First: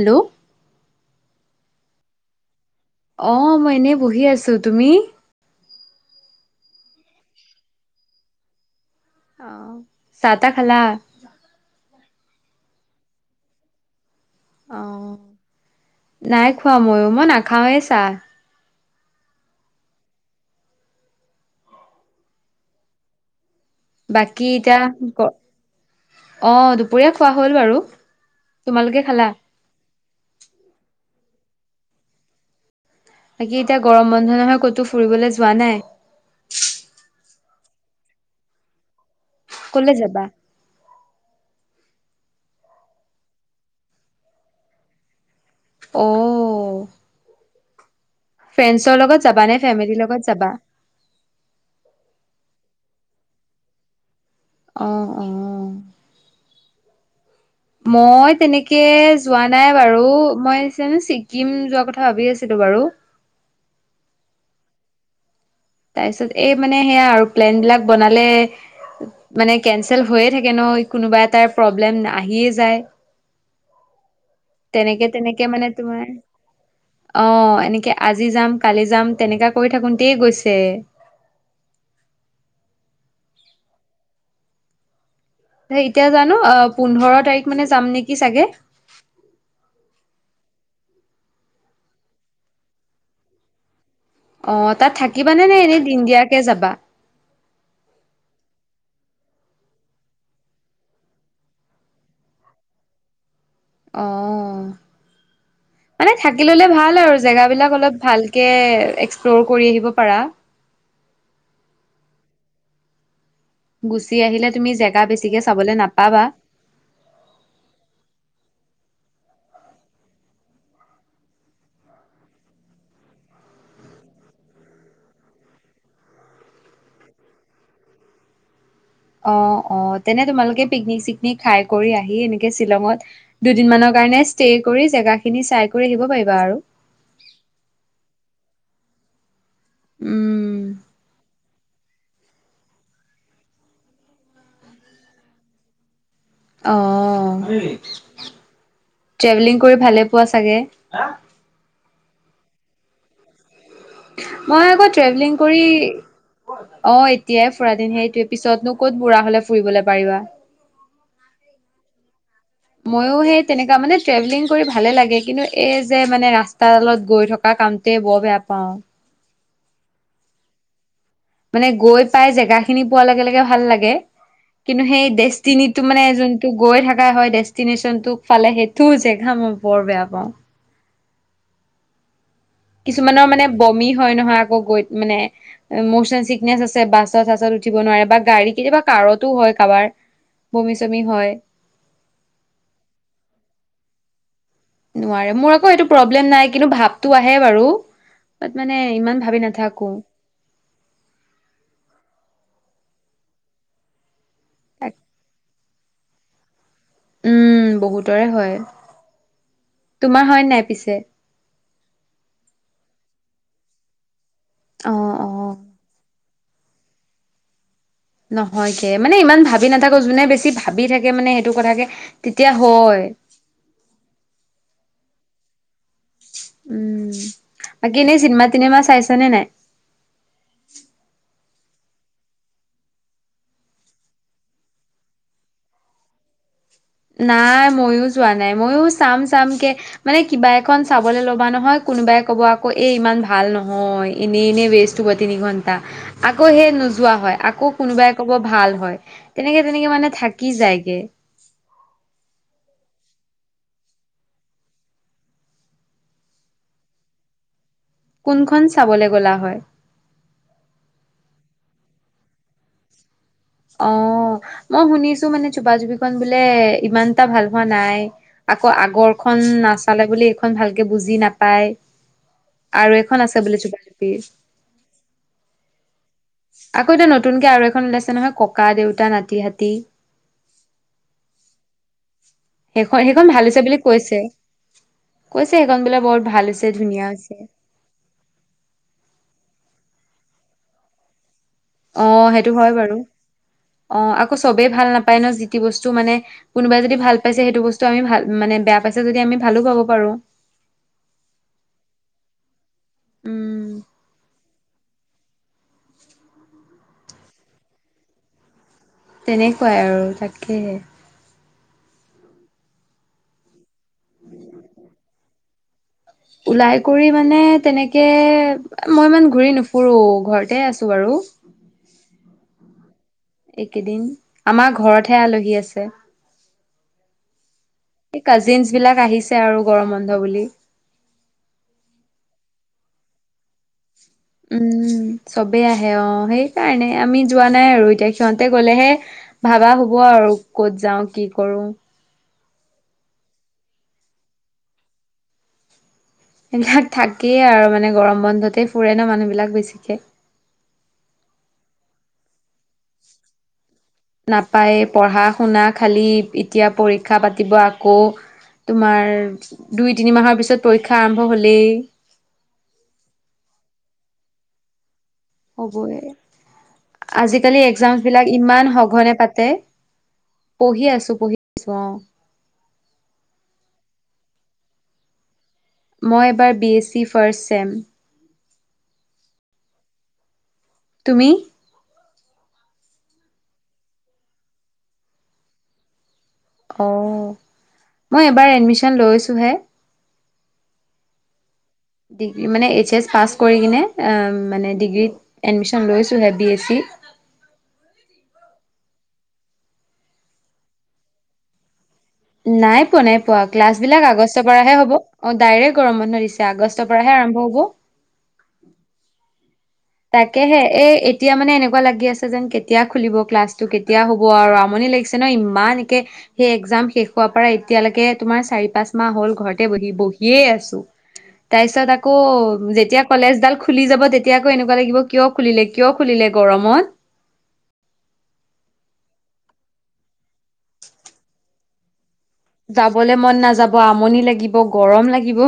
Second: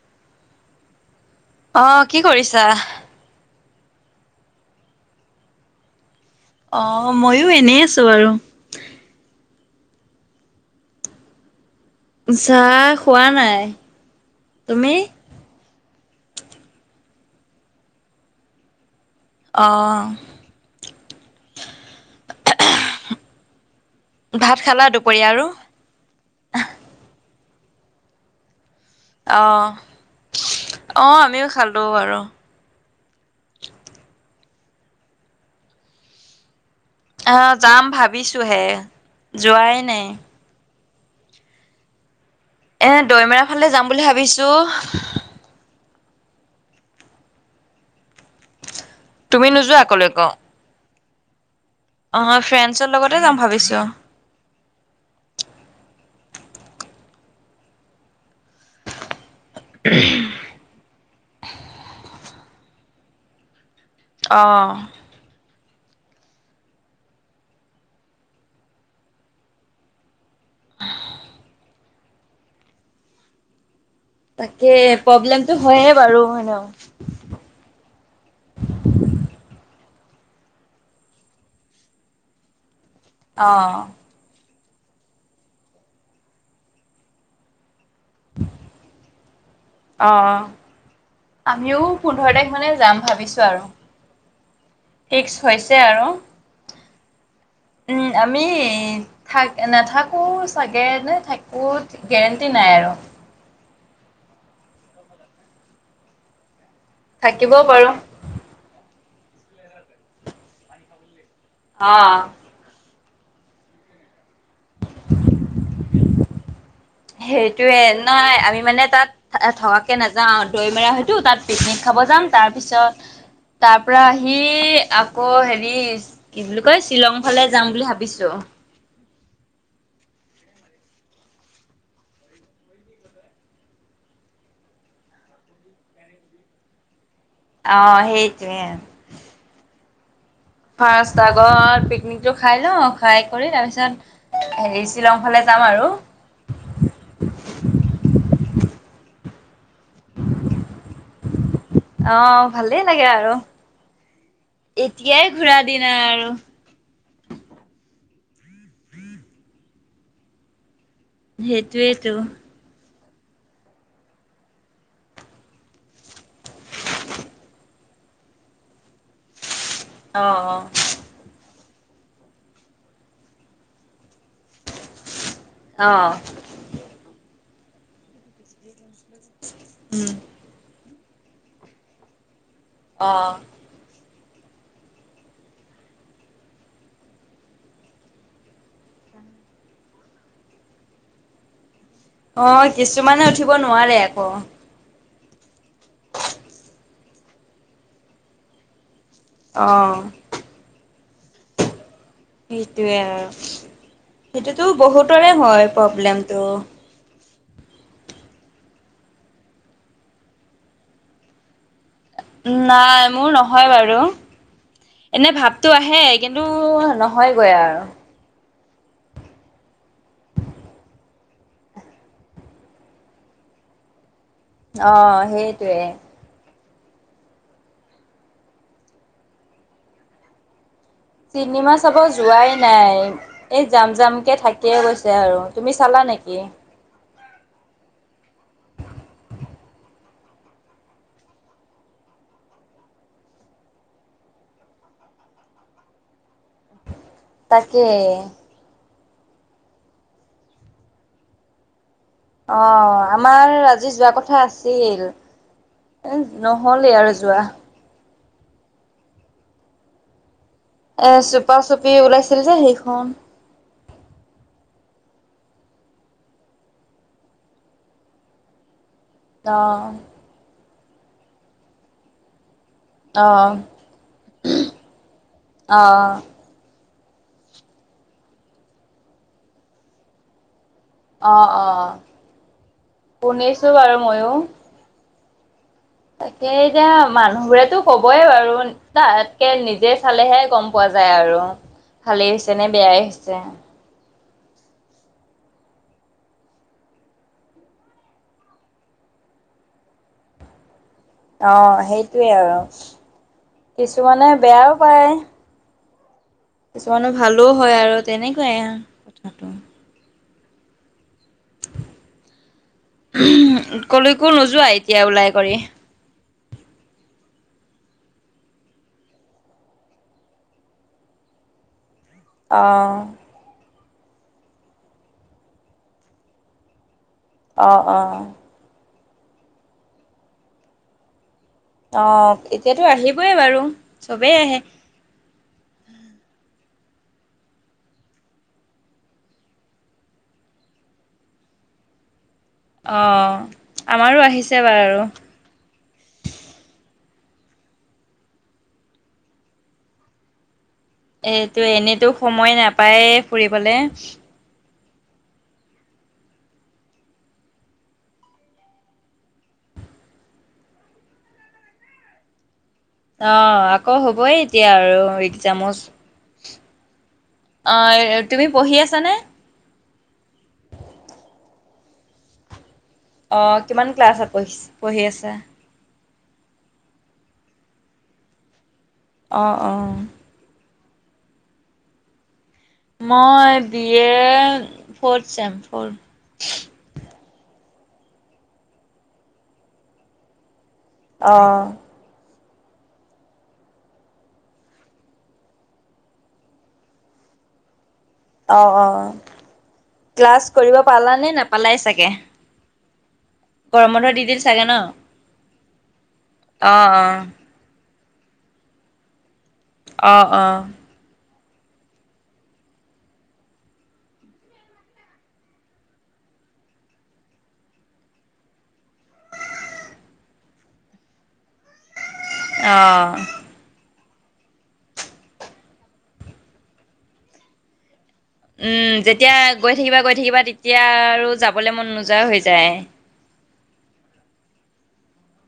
Hello. অ, কি কৰিছা? অ মই এনেই বহি আছো। তুমি? অ মইয়ো এনেই আছো বাৰু। অ চাহ তাহ খালা? চাহ খোৱা নাই। অ তুমি? নাই খোৱা ময়ো। মই নাখাওঁৱেই চাহ। অহ। বাকী ভাত এতিয়া খালা ক দুপৰীয়া আৰু অ দুপৰীয়া খোৱা হ'ল বাৰু। তোমালোকে খালা অহ, অ আমিও খালো আৰু। বাকী এতিয়া গৰম বন্ধ নহয়, ক'তো ফুৰিবলৈ যোৱা নাই। অঁ যাম ভাবিছোঁহে যোৱাই কলে নাই। যাবা এ দৈমেৰা ফালে যাম বুলি ভাবিছো। অ'। ফ্ৰেণ্ডছৰ লগত যাবা তুমি নে নোযোৱা ফেমিলিৰ কলৈকো লগত যাবা। অ ফ্ৰেণ্ডছৰ লগতে যাম ভাবিছো। অহ, অহ মই তেনেকে যোৱা নাই বাৰু মই। জানো ছিকিম যোৱা কথা ভাবি আছিলো বাৰু। অ তাৰ পিছত এই মানে সেয়া আৰু প্লেন বিলাক বনালে। মানে কেঞ্চেল হৈয়ে থাকে ন কোনোবা এটাৰ প্ৰব্লেম আহিয়ে যায়। তাকে তেনেকে প্ৰব্লেমতটো হয়ে বাৰু হয়নে। অঁ এনেকে আজি যাম কালি যাম তেনেকা কৈ থাকোতে গৈছে। অঁ এতিয়া জানো অ পোন্ধৰ তাৰিখ মানে যাম নেকি চাগে। অঁ অ। আমিও পোন্ধৰ তাৰিখ মানে যাম ভাবিছো আৰু। অ তাত ফিক্স থাকিবানে নে হৈছে এনেই আৰু দিনদিয়াকে যাবা। উম আমি থাক নাথাকো চাগে নে থাকো। গেৰেণ্টি নাই আৰু। অ, মানে থাকি ললে ভাল আৰু থাকিবও জেগাবিলাক পাৰো। অলপ ভাল। কে এক্সপ্ল'ৰ কৰি আহিব পাৰা। হা গুচি আহিলে তুমি জেগা বেছিকে চাবলৈ নাপাবা। সেইটোয়ে নাই আমি মানে তাত- থকাকে নাযাওঁ দৈমেৰা হয়তো তাত পিকনিক খাব যাম তাৰ পিছত- তাৰ পৰা আহি আকৌ হেৰি- কি বুলি কয় শ্বিলং ফালে যাম বুলি ভাবিছো। অ অ তেনে তোমালোকে পিকনিক চিকনিক খাই কৰি আহি এনেকে শ্বিলঙত। দুদিনমানৰ কাৰণে ষ্টে কৰি জেগাখিনি চাই কৰি আহিব পাৰিবা আৰু। অ‍ঁ সেইটোৱে। উম ফাৰ্ষ্ট আগত পিকনিকটো খাই লওঁ খাই কৰি তাৰপিছত। হেৰি শ্বিলং ফালে যাম আৰু। অ ট্ৰেভেলিং কৰি ভালে পোৱা চাগে। অঁ ভালেই লাগে আৰু। মই আকৌ এতিয়াই ট্ৰেভেলিং ঘূৰা কৰি দিন আৰু। অ- এতিয়াই ফুৰাদিন সেইটোৱে পিছতনো কত বুঢ়া হলে ফুৰিবলে পাৰিবা। সেইটোৱেটো। মইও সেই তেনেকুৱা মানে ট্ৰেভেলিং কৰি ভালে লাগে কিন্তু এই যে মানে ৰাস্তালত গৈ থ- তাৰ কামতোয়ে বৰ বেয়া পাওঁ। অঁ অঁ মানে গৈ পাই জেগা খিনি পোৱাৰ লগে লগে ভাল লাগে, কিন্তু সেই ডেষ্টিনটো মানে অ'। যোন- টো গৈ থাকাই হয় ডেষ্টিনেশচনটো ফালে সেইটো জেগা মই বৰ বেয়া উম। পাওঁ। কিছুমানৰ অ', মানে বমি হয় নহয় আকৌ গৈ ত মানে। মচন চিকনেচ আছে বাছত চাছত উঠিব নোৱাৰে বা গাড়ী কেতিয়াবা কাৰতো হয় কাৰোবাৰ। বমি চমি হয়। অ কিছুমানে উঠিব নোৱাৰে আকৌ। নোৱাৰে মোৰ আকৌ এইটো প্ৰব্লেম নাই কিন্তু ভাৱটো আহে বাৰু বাত মানে ইমান। ভাবি অ নাথাকো সেইটোৱে আৰু সেইটোতো বহুতৰে হয় প্ৰব্লেমতটো। উম বহুতৰে হয় তোমাৰ হয় নাই পিছে। নাই মোৰ নহয় বাৰু অ অ এনে ভাৱটো আহে। কিন্তু নহয়গৈ আৰু। নহয় কে মানে ইমান ভাবি নাথাকো যোনে বেছি ভাবি থাকে মানে সেইটো কথাকে তেতিয়া হয়। অ সেইটোৱে। উম বাকী এনেই চিনেমা তিনিমা চাইছ নে নাই। চিনেমা চাব যোৱাই নাই। এই যাম জাম কে থাকিয়ে গৈছে আৰু তুমি চালা নেকি। নাই ময়ো যোৱা নাই ময়ো চাম চামকে। মানে কিবা এখন চাবলে ল'বা নহয় কোনোবাই ক'ব আকৌ এ ইমান ভাল নহয় এনেই এনেই ৱেষ্ট, [unintelligible] তিনি ঘন্টা আকৌ সে নোযোৱা হয়। আকৌ তাকে কোনোবাই ক'ব ভাল হয় তেনেকে তেনেকে মানে থাকি যায়গে। অ আমাৰ আজি যোৱা কথা আছিল। নহ'লেই আৰু যোৱা। কোনখন চাবলৈ গ'লা হয়। এ চুপা চুপি ওলাইছিল যে সেইখন। অ মই শুনিছো মানে চুপা চুপিখন বোলে ইমান এটা ভাল হোৱা নাই। আকৌ আগৰখন আহ নাচালে বুলি এইখন ভালকে বুজি নাপায়। আৰু এখন আছে আহ বোলে চুপা চুপি। আহ আকৌ এতিয়া নতুনকে আৰু এখন ওলাইছে নহয় ককা দেউতা নাতি হাতী। অ অ সেইখন সেইখন ভাল হৈছে শুনিছো বুলি বাৰু কৈছে ময়ো। কৈছে সেইখন বৰ তাকে ভাল হৈছে এতিয়া ধুনীয়া হৈছে। মানুহবোৰেতো ক'বই বাৰু তাতকে নিজে চালেহে গম পোৱা যায় আৰু অ ভালেই সেইটো হৈছে নে হয় বাৰু বেয়াই হৈছে অ আকৌ চবেই ভাল নাপায় ন যিটি বস্তু মানে, কোনোবাই যদি ভাল পাইছে সেইটো বস্তু আমি ভাল মানে বেয়া পাইছে যদি আমি ভালো পাব পাৰো। অ সেইটোৱে আৰু উম কিছুমানে বেয়াও পায়। কিছুমানো ভালো হয় আৰু তেনেকুৱাই আও, তেনেকুৱাই আৰু তাকেহে। কলৈকো নোযোৱা এতিয়া ওলাই কৰি। ওলাই কৰি মানে তেনেকৈ মই ইমান ঘূৰি নুফুৰোঁ ঘৰতে আছোঁ বাৰু। অ এইকেইদিন আমাৰ ঘৰতহে আলহী আছে। অ অ। জিছ বিলাক আহিছে আৰু গৰম বন্ধ বুলি। অ এতিয়াতো আহিবই বাৰু। চবেই আহে উম চবেই আহে অ সেইকাৰণে আমি যোৱা নাই আৰু এতিয়া সিহঁতে গ'লেহে। ভাবা হ'ব আৰু ক'ত যাওঁ কি কৰো। অঁ আমাৰো আহিছে বাৰু। সেইবিলাক থাকেই আৰু মানে গৰম বন্ধতেই ফুৰে ন মানুহবিলাক বেছিকে। এইটো এনেতো সময় নাপায়ে ফুৰিবলে। নাপায়ে পঢ়া শুনা খালী এতিয়া পৰীক্ষা পাতিব আকৌ। তোমাৰ দুই তিনিমাহৰ পিছত পৰীক্ষা আৰম্ভ হ'লেই। অ আকৌ হবই এতিয়া আৰু এক্সামো। হ'বয়ে, আজি, আজিকালি এক্সাম বিলাক অ' তুমি ইমান পঢ়ি আছানে? সঘনে পাতে পঢ়ি আছো পঢ়ি আছো অ। অঁ কিমান ক্লাছত পঢ়ি পঢ়ি আছা? মই এবাৰ B S C first sem. অঁ অঁ। তুমি? মই বি এ ফ্ৰথ চেম ফোৰ। অ মই এবাৰ এডমিচন লৈছো হে। অ, ডিগ্ৰী মানে এইচ এছ পাছ কৰি কিনে মানে ডিগ্ৰীত এডমিশ্যন লৈছোঁহে বি এছ চি। অ অ ক্লাছ কৰিব পালানে নাপালাই চাগে। নাই পোৱা নাই পোৱা। ক্লাছ গৰম বিলাক বন্ধ দি দিল আগষ্টৰ চাগে ন? পৰাহে হ'ব, অ ডাইৰেক্ট গৰম বন্ধ দিছে আগষ্টৰ অ' পৰাহে অ' আৰম্ভ হব। তাকেহে অ' এই এতিয়া মানে এনেকুৱা লাগি আছে যেন কেতিয়া খুলিব ক্লাছটো কেতিয়া হ'ব আৰু আমনি লাগিছে ন ইমান একে সেই একজাম শেষ হোৱাৰ পৰা এতিয়ালৈকে তোমাৰ চাৰি পাঁচ মাহ হল ঘৰতে বহি বহিয়ে আছো। তাছত আকৌ। অ' যেতিয়া অ'। কলেজডাল খুলি যাব তেতিয়া আকৌ এনেকুৱা লাগিব কিয় খুলিলে কিয় খুলিলে গৰমত। উম, যেতিয়া গৈ থাকিবা গৈ থাকিবা তেতিয়া আৰু যাবলৈ মন নোযোৱা হৈ য- যাবলৈ মন নাযাব, আমনি লাগিব, গৰম লাগিব।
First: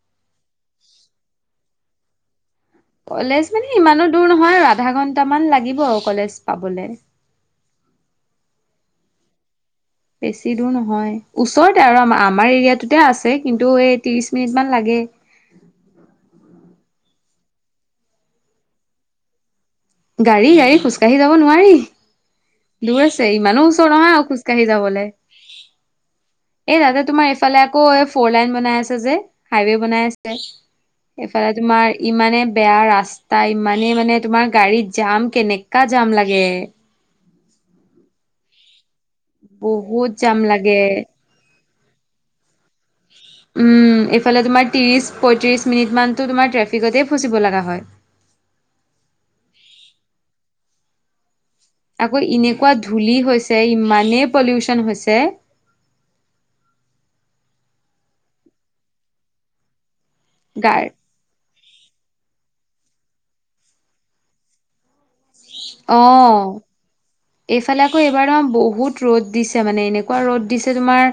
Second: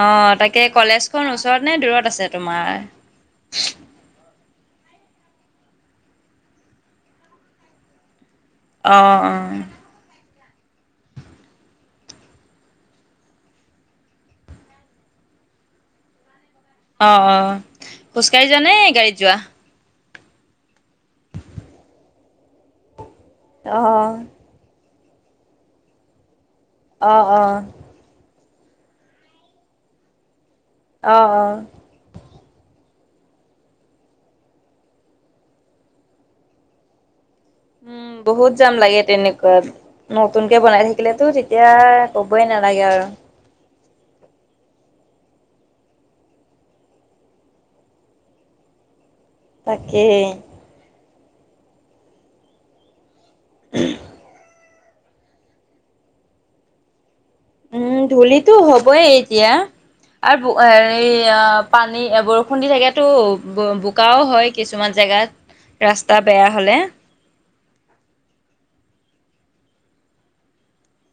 অ, তাকে কলেজখন ওচৰত নে দূৰত আছে তোমাৰ? কলেজ মানে ইমানো দূৰ নহয় আৰু আধা ঘন্টামান লাগিব কলেজ পাবলে। অ অ। বেছি দূৰ নহয়। ওচৰতে আৰু আ আমাৰ এৰিয়াটোতে আছে। কিন্তু এই ত্ৰিশ মিনিটমান লাগে। অ অ, খোজকাঢ়ি যোৱা নে গাড়ীত যোৱা? গাড়ী গাড়ী খোজকাঢ়ি যাব নোৱাৰি। দূৰ আছে ইমানো ওচৰ অহ, নহয় অ খোজ কাঢ়ি যাবলে এ দাদা অহ, তোমাৰ এইফালে অহ, আকৌ এফ- ফ'ৰ লাইন বনাই আছে যে হাইৱে বনাই আছে অহ, এইফালে অহ। তোমাৰ। ইমানে বেয়া ৰাস্তা ইমানে মানে তোমাৰ গাড়ীত জাম কেনেকা জাম লাগে। উম, বহুত জাম লাগে তেনেকুৱা বহুত জাম নতুনকে বনাই লাগে থাকিলেতো তেত- এতিয়া ক'বই নালাগে আৰু। এইফালে তোমাৰ ত্ৰিছ পঁয়ত্ৰিছ মিনিটমানতটো তোমাৰ ট্ৰেফিকতেই ফচিব লগা হয়। তাকেহে। আকৌ এনেকুৱা ধূলি হৈছে ইমানেই পলিউচন হৈছে। উম, ধূলিতো হ'বই এতিয়া আৰবো গাৰ এইয়াব পানী বৰষুণ দি থাকে তো। বোকাও হয় কিছুমান জেগাত। অ। ৰাস্তা বেয়া হ'লে। এইফালে আকৌ এইবাৰ তোমাৰ বহুত ৰ'দ দিছে মানে এনেকুৱা ৰ'দ দিছে তোমাৰ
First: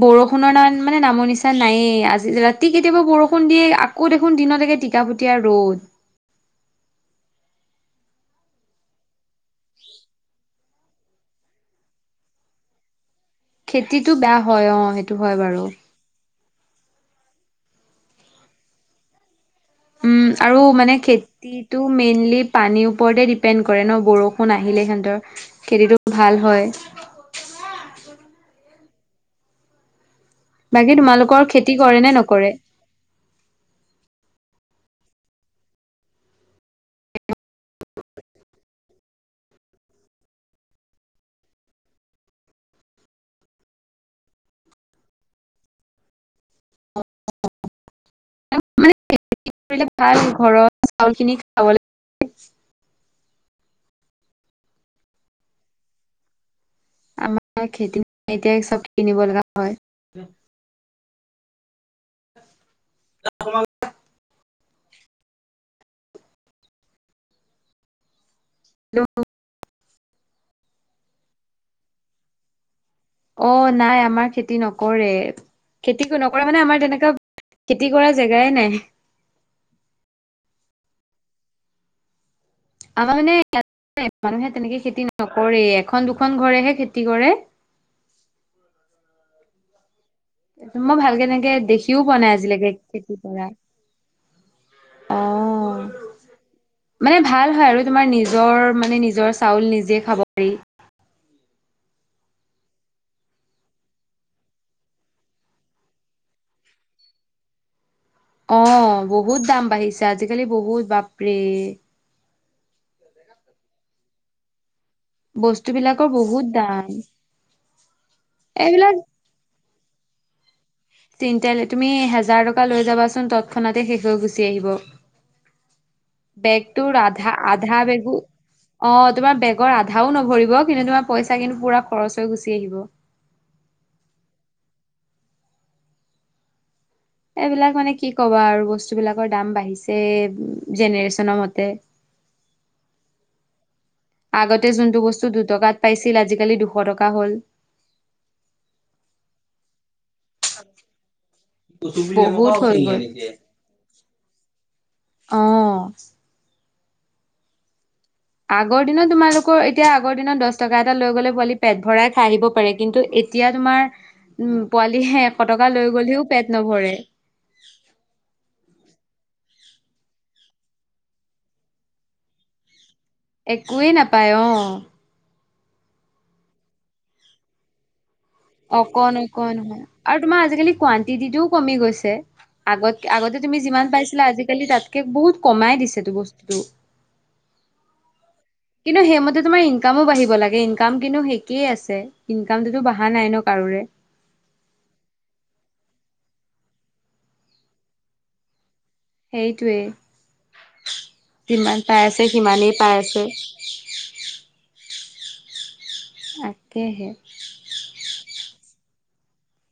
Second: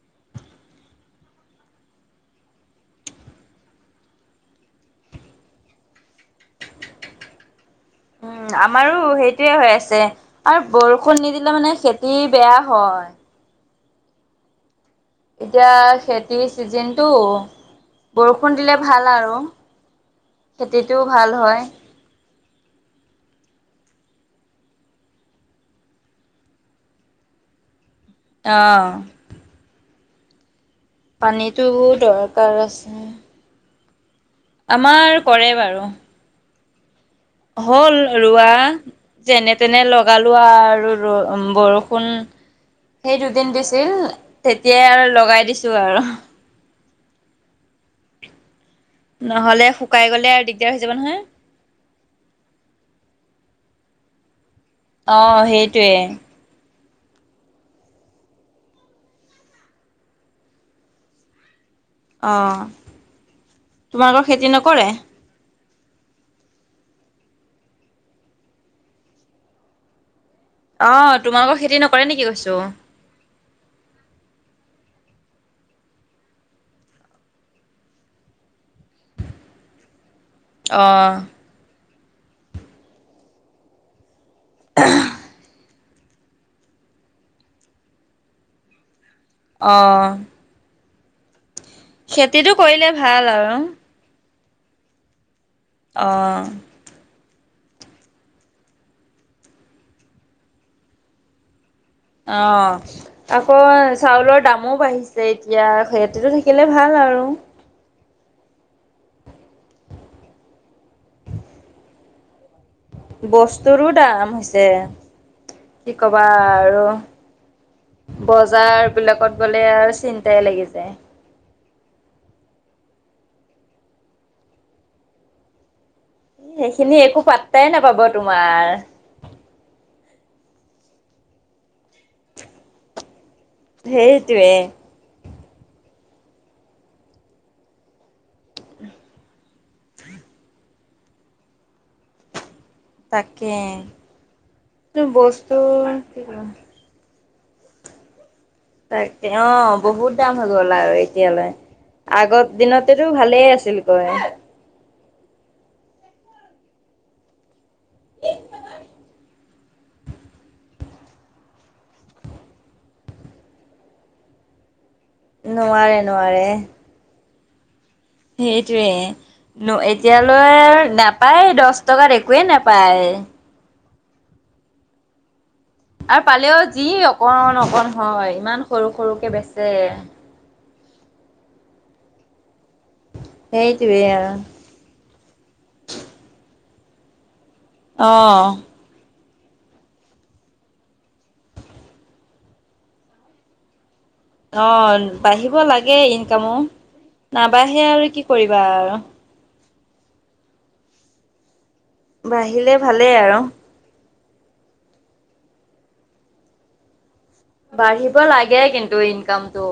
বৰষুণৰ নাম মানে নামৰ নিচা নায়ে, আজি ৰাতি কেতিয়াবা বৰষুণ দিয়ে, আক- কৌ দেখোন দিন ছকে টিকাপুটীয়া ৰ'দ। উম, আমাৰো সেইটোয়ে হৈ আছে। আৰু বৰষুণ নিদিলে মানে খেতি বেয়া হয়। খেতিটো বেয়া হয় অ সেইট- এতিয়া খেতিৰ চিজনটো বৰষুণ দিলে ভাল আৰু। উম, আৰু মানে খেতিটো ভাল হয়। খেতিটো। মেইনলি পানীৰ ওপৰতে ডিপেণ্ড কৰে ন বৰষুণ আহিলে সিহঁতৰ। খেতিতো ভাল হয়। অ। বাকী তোমালোকৰ পানীতো খেতি কৰে নে নকৰে? দৰকাৰ আছে। আমাৰ কৰে বাৰু। হ'ল ৰোৱা। যেনে তেনে লগালো আৰু ৰ বৰষুণ। সেই দুদিন দিছিল তেতিয়াই আৰু লগাই দিছো আৰু। মানে খেতি নহ'লে কৰিলে শুকাই ভাল গ'লে আৰু ঘৰৰ দিগদাৰ হৈ যাব নহয় চাউলখিনি খাব লে অঁ সেইটোৱে। আমাৰ খেতি নাই এতিয়া চব কিনিব লগা হয়। অঁ, তোমালোকৰ খেতি নকৰে? হেল্ল' অ তোমালোকৰ খেতি নকৰে নেকি কৈছো? অ নাই আমাৰ খেতি নকৰে। খেতি নকৰা মানে আমাৰ তেনেকুৱা খেতি কৰা জেগাই নাই। অঁ। আমাৰ মানে ই মানুহে তেনেকে খেতি নকৰে। এখন - দুখন ঘৰেহে খেতি কৰে। অঁ। মই ভালকে এনেকে দেখিও পোৱা নাই আজিলৈকে কৰিলে খেতি ভাল কৰা। আৰু অঁ। অঁ। মানে ভাল হয় আৰু তোমাৰ নিজৰ মানে নিজৰ চাউল নিজে খাব পাৰি। অঁ। আকৌ চাউলৰ দামো বাঢ়িছে এতিয়া খেতিটো থাকিলে ভাল আৰু। অঁ, বহুত দাম বাঢ়িছে আজিকালি বহুত বাপৰে! বস্তুৰো দাম হৈছে, বস্তু কি বিলাকৰ কবা বহুত আৰু। দাম বজাৰ এইবিলাক বিলাকত গলে আৰু চিন্তাই লাগি যায়। তিনটাই লৈ তুমি হেজাৰ টকা লৈ যাবাচোন তৎক্ষণাতে শেষ হৈ গুচি আহিব। [unintelligible] বেগটো সেইখিনি একো ৰাধা পাত্তাই আধা নাপাব বেগো তোমাৰ অঁ তোমাৰ বেগ গৰ আধাও নভৰিব কিন্তু তোমাৰ পইচা কিন্তু পুৰা খৰচ হৈ গুচি আহিব। সেইটোৱে। এইবিলাক মানে কি কবা আৰু বস্তুবিলাকৰ দাম বাঢ়িছে জেনেৰেচনৰ মতে। তাকে। আগতে যোনটো বস্তু দুটকাত পাইছিল আজিকালি দুশ টকা হ'ল। তাক অঁ বহুত দাম হৈ গল আৰু এতিয়ালৈ। আগৰ বহুত হৈ গ'ল দিনতেটো ভালেই আছিল কয়। অঁ। আগৰ দিনত তোমালোক কৌ এতিয়া আগৰ দিনত দছ টকা এটা লৈ গ'লে পোৱালি পেট ভৰাই খাই আহিব পাৰে কিন্তু এতিয়া তোমাৰ উম পোৱালি হে এশ টকা লৈ নোৱাৰে গ'লেও নোৱাৰে পেট নভৰে। সেইটোৱে। ন এতিয়ালৈ নাপায় দছ টকাত একোৱেই নাপায়। একোৱেই নাপায় অঁ। আৰু পালেও যি অকণমান অকণমান হয় ইমান সৰু অকণ সৰুকে অকণ বেচে। হয় আৰু তোমাৰ আজিকালি কুৱানটিটিও কমি গৈছে। আগত আগতে তুমি যিমান সেইটোৱে পাইছিলা আৰু আজিকালি তাত কে বহুত কমাই দিছেতো বস্তুটো। অঁহ। কিন্তু সেইমতে তোমাৰ ইনকামো বাঢ়িব লাগে ইনকাম কিন্তু একেই আছে। ইনকামটোতো বঢ়া নাই ন কাৰোৰে? অঁ, বাঢ়িব লাগে ইনকামো নাবাঢ়ে আৰু কি কৰিবা আৰু। সেইটোৱেই, যিমান পাই আছে সিমানেই বাঢ়িলে পাই ভালেই আছোঁ। আৰু, তাকেহে। বাঢ়িব লাগে কিন্তু ইনকামটো।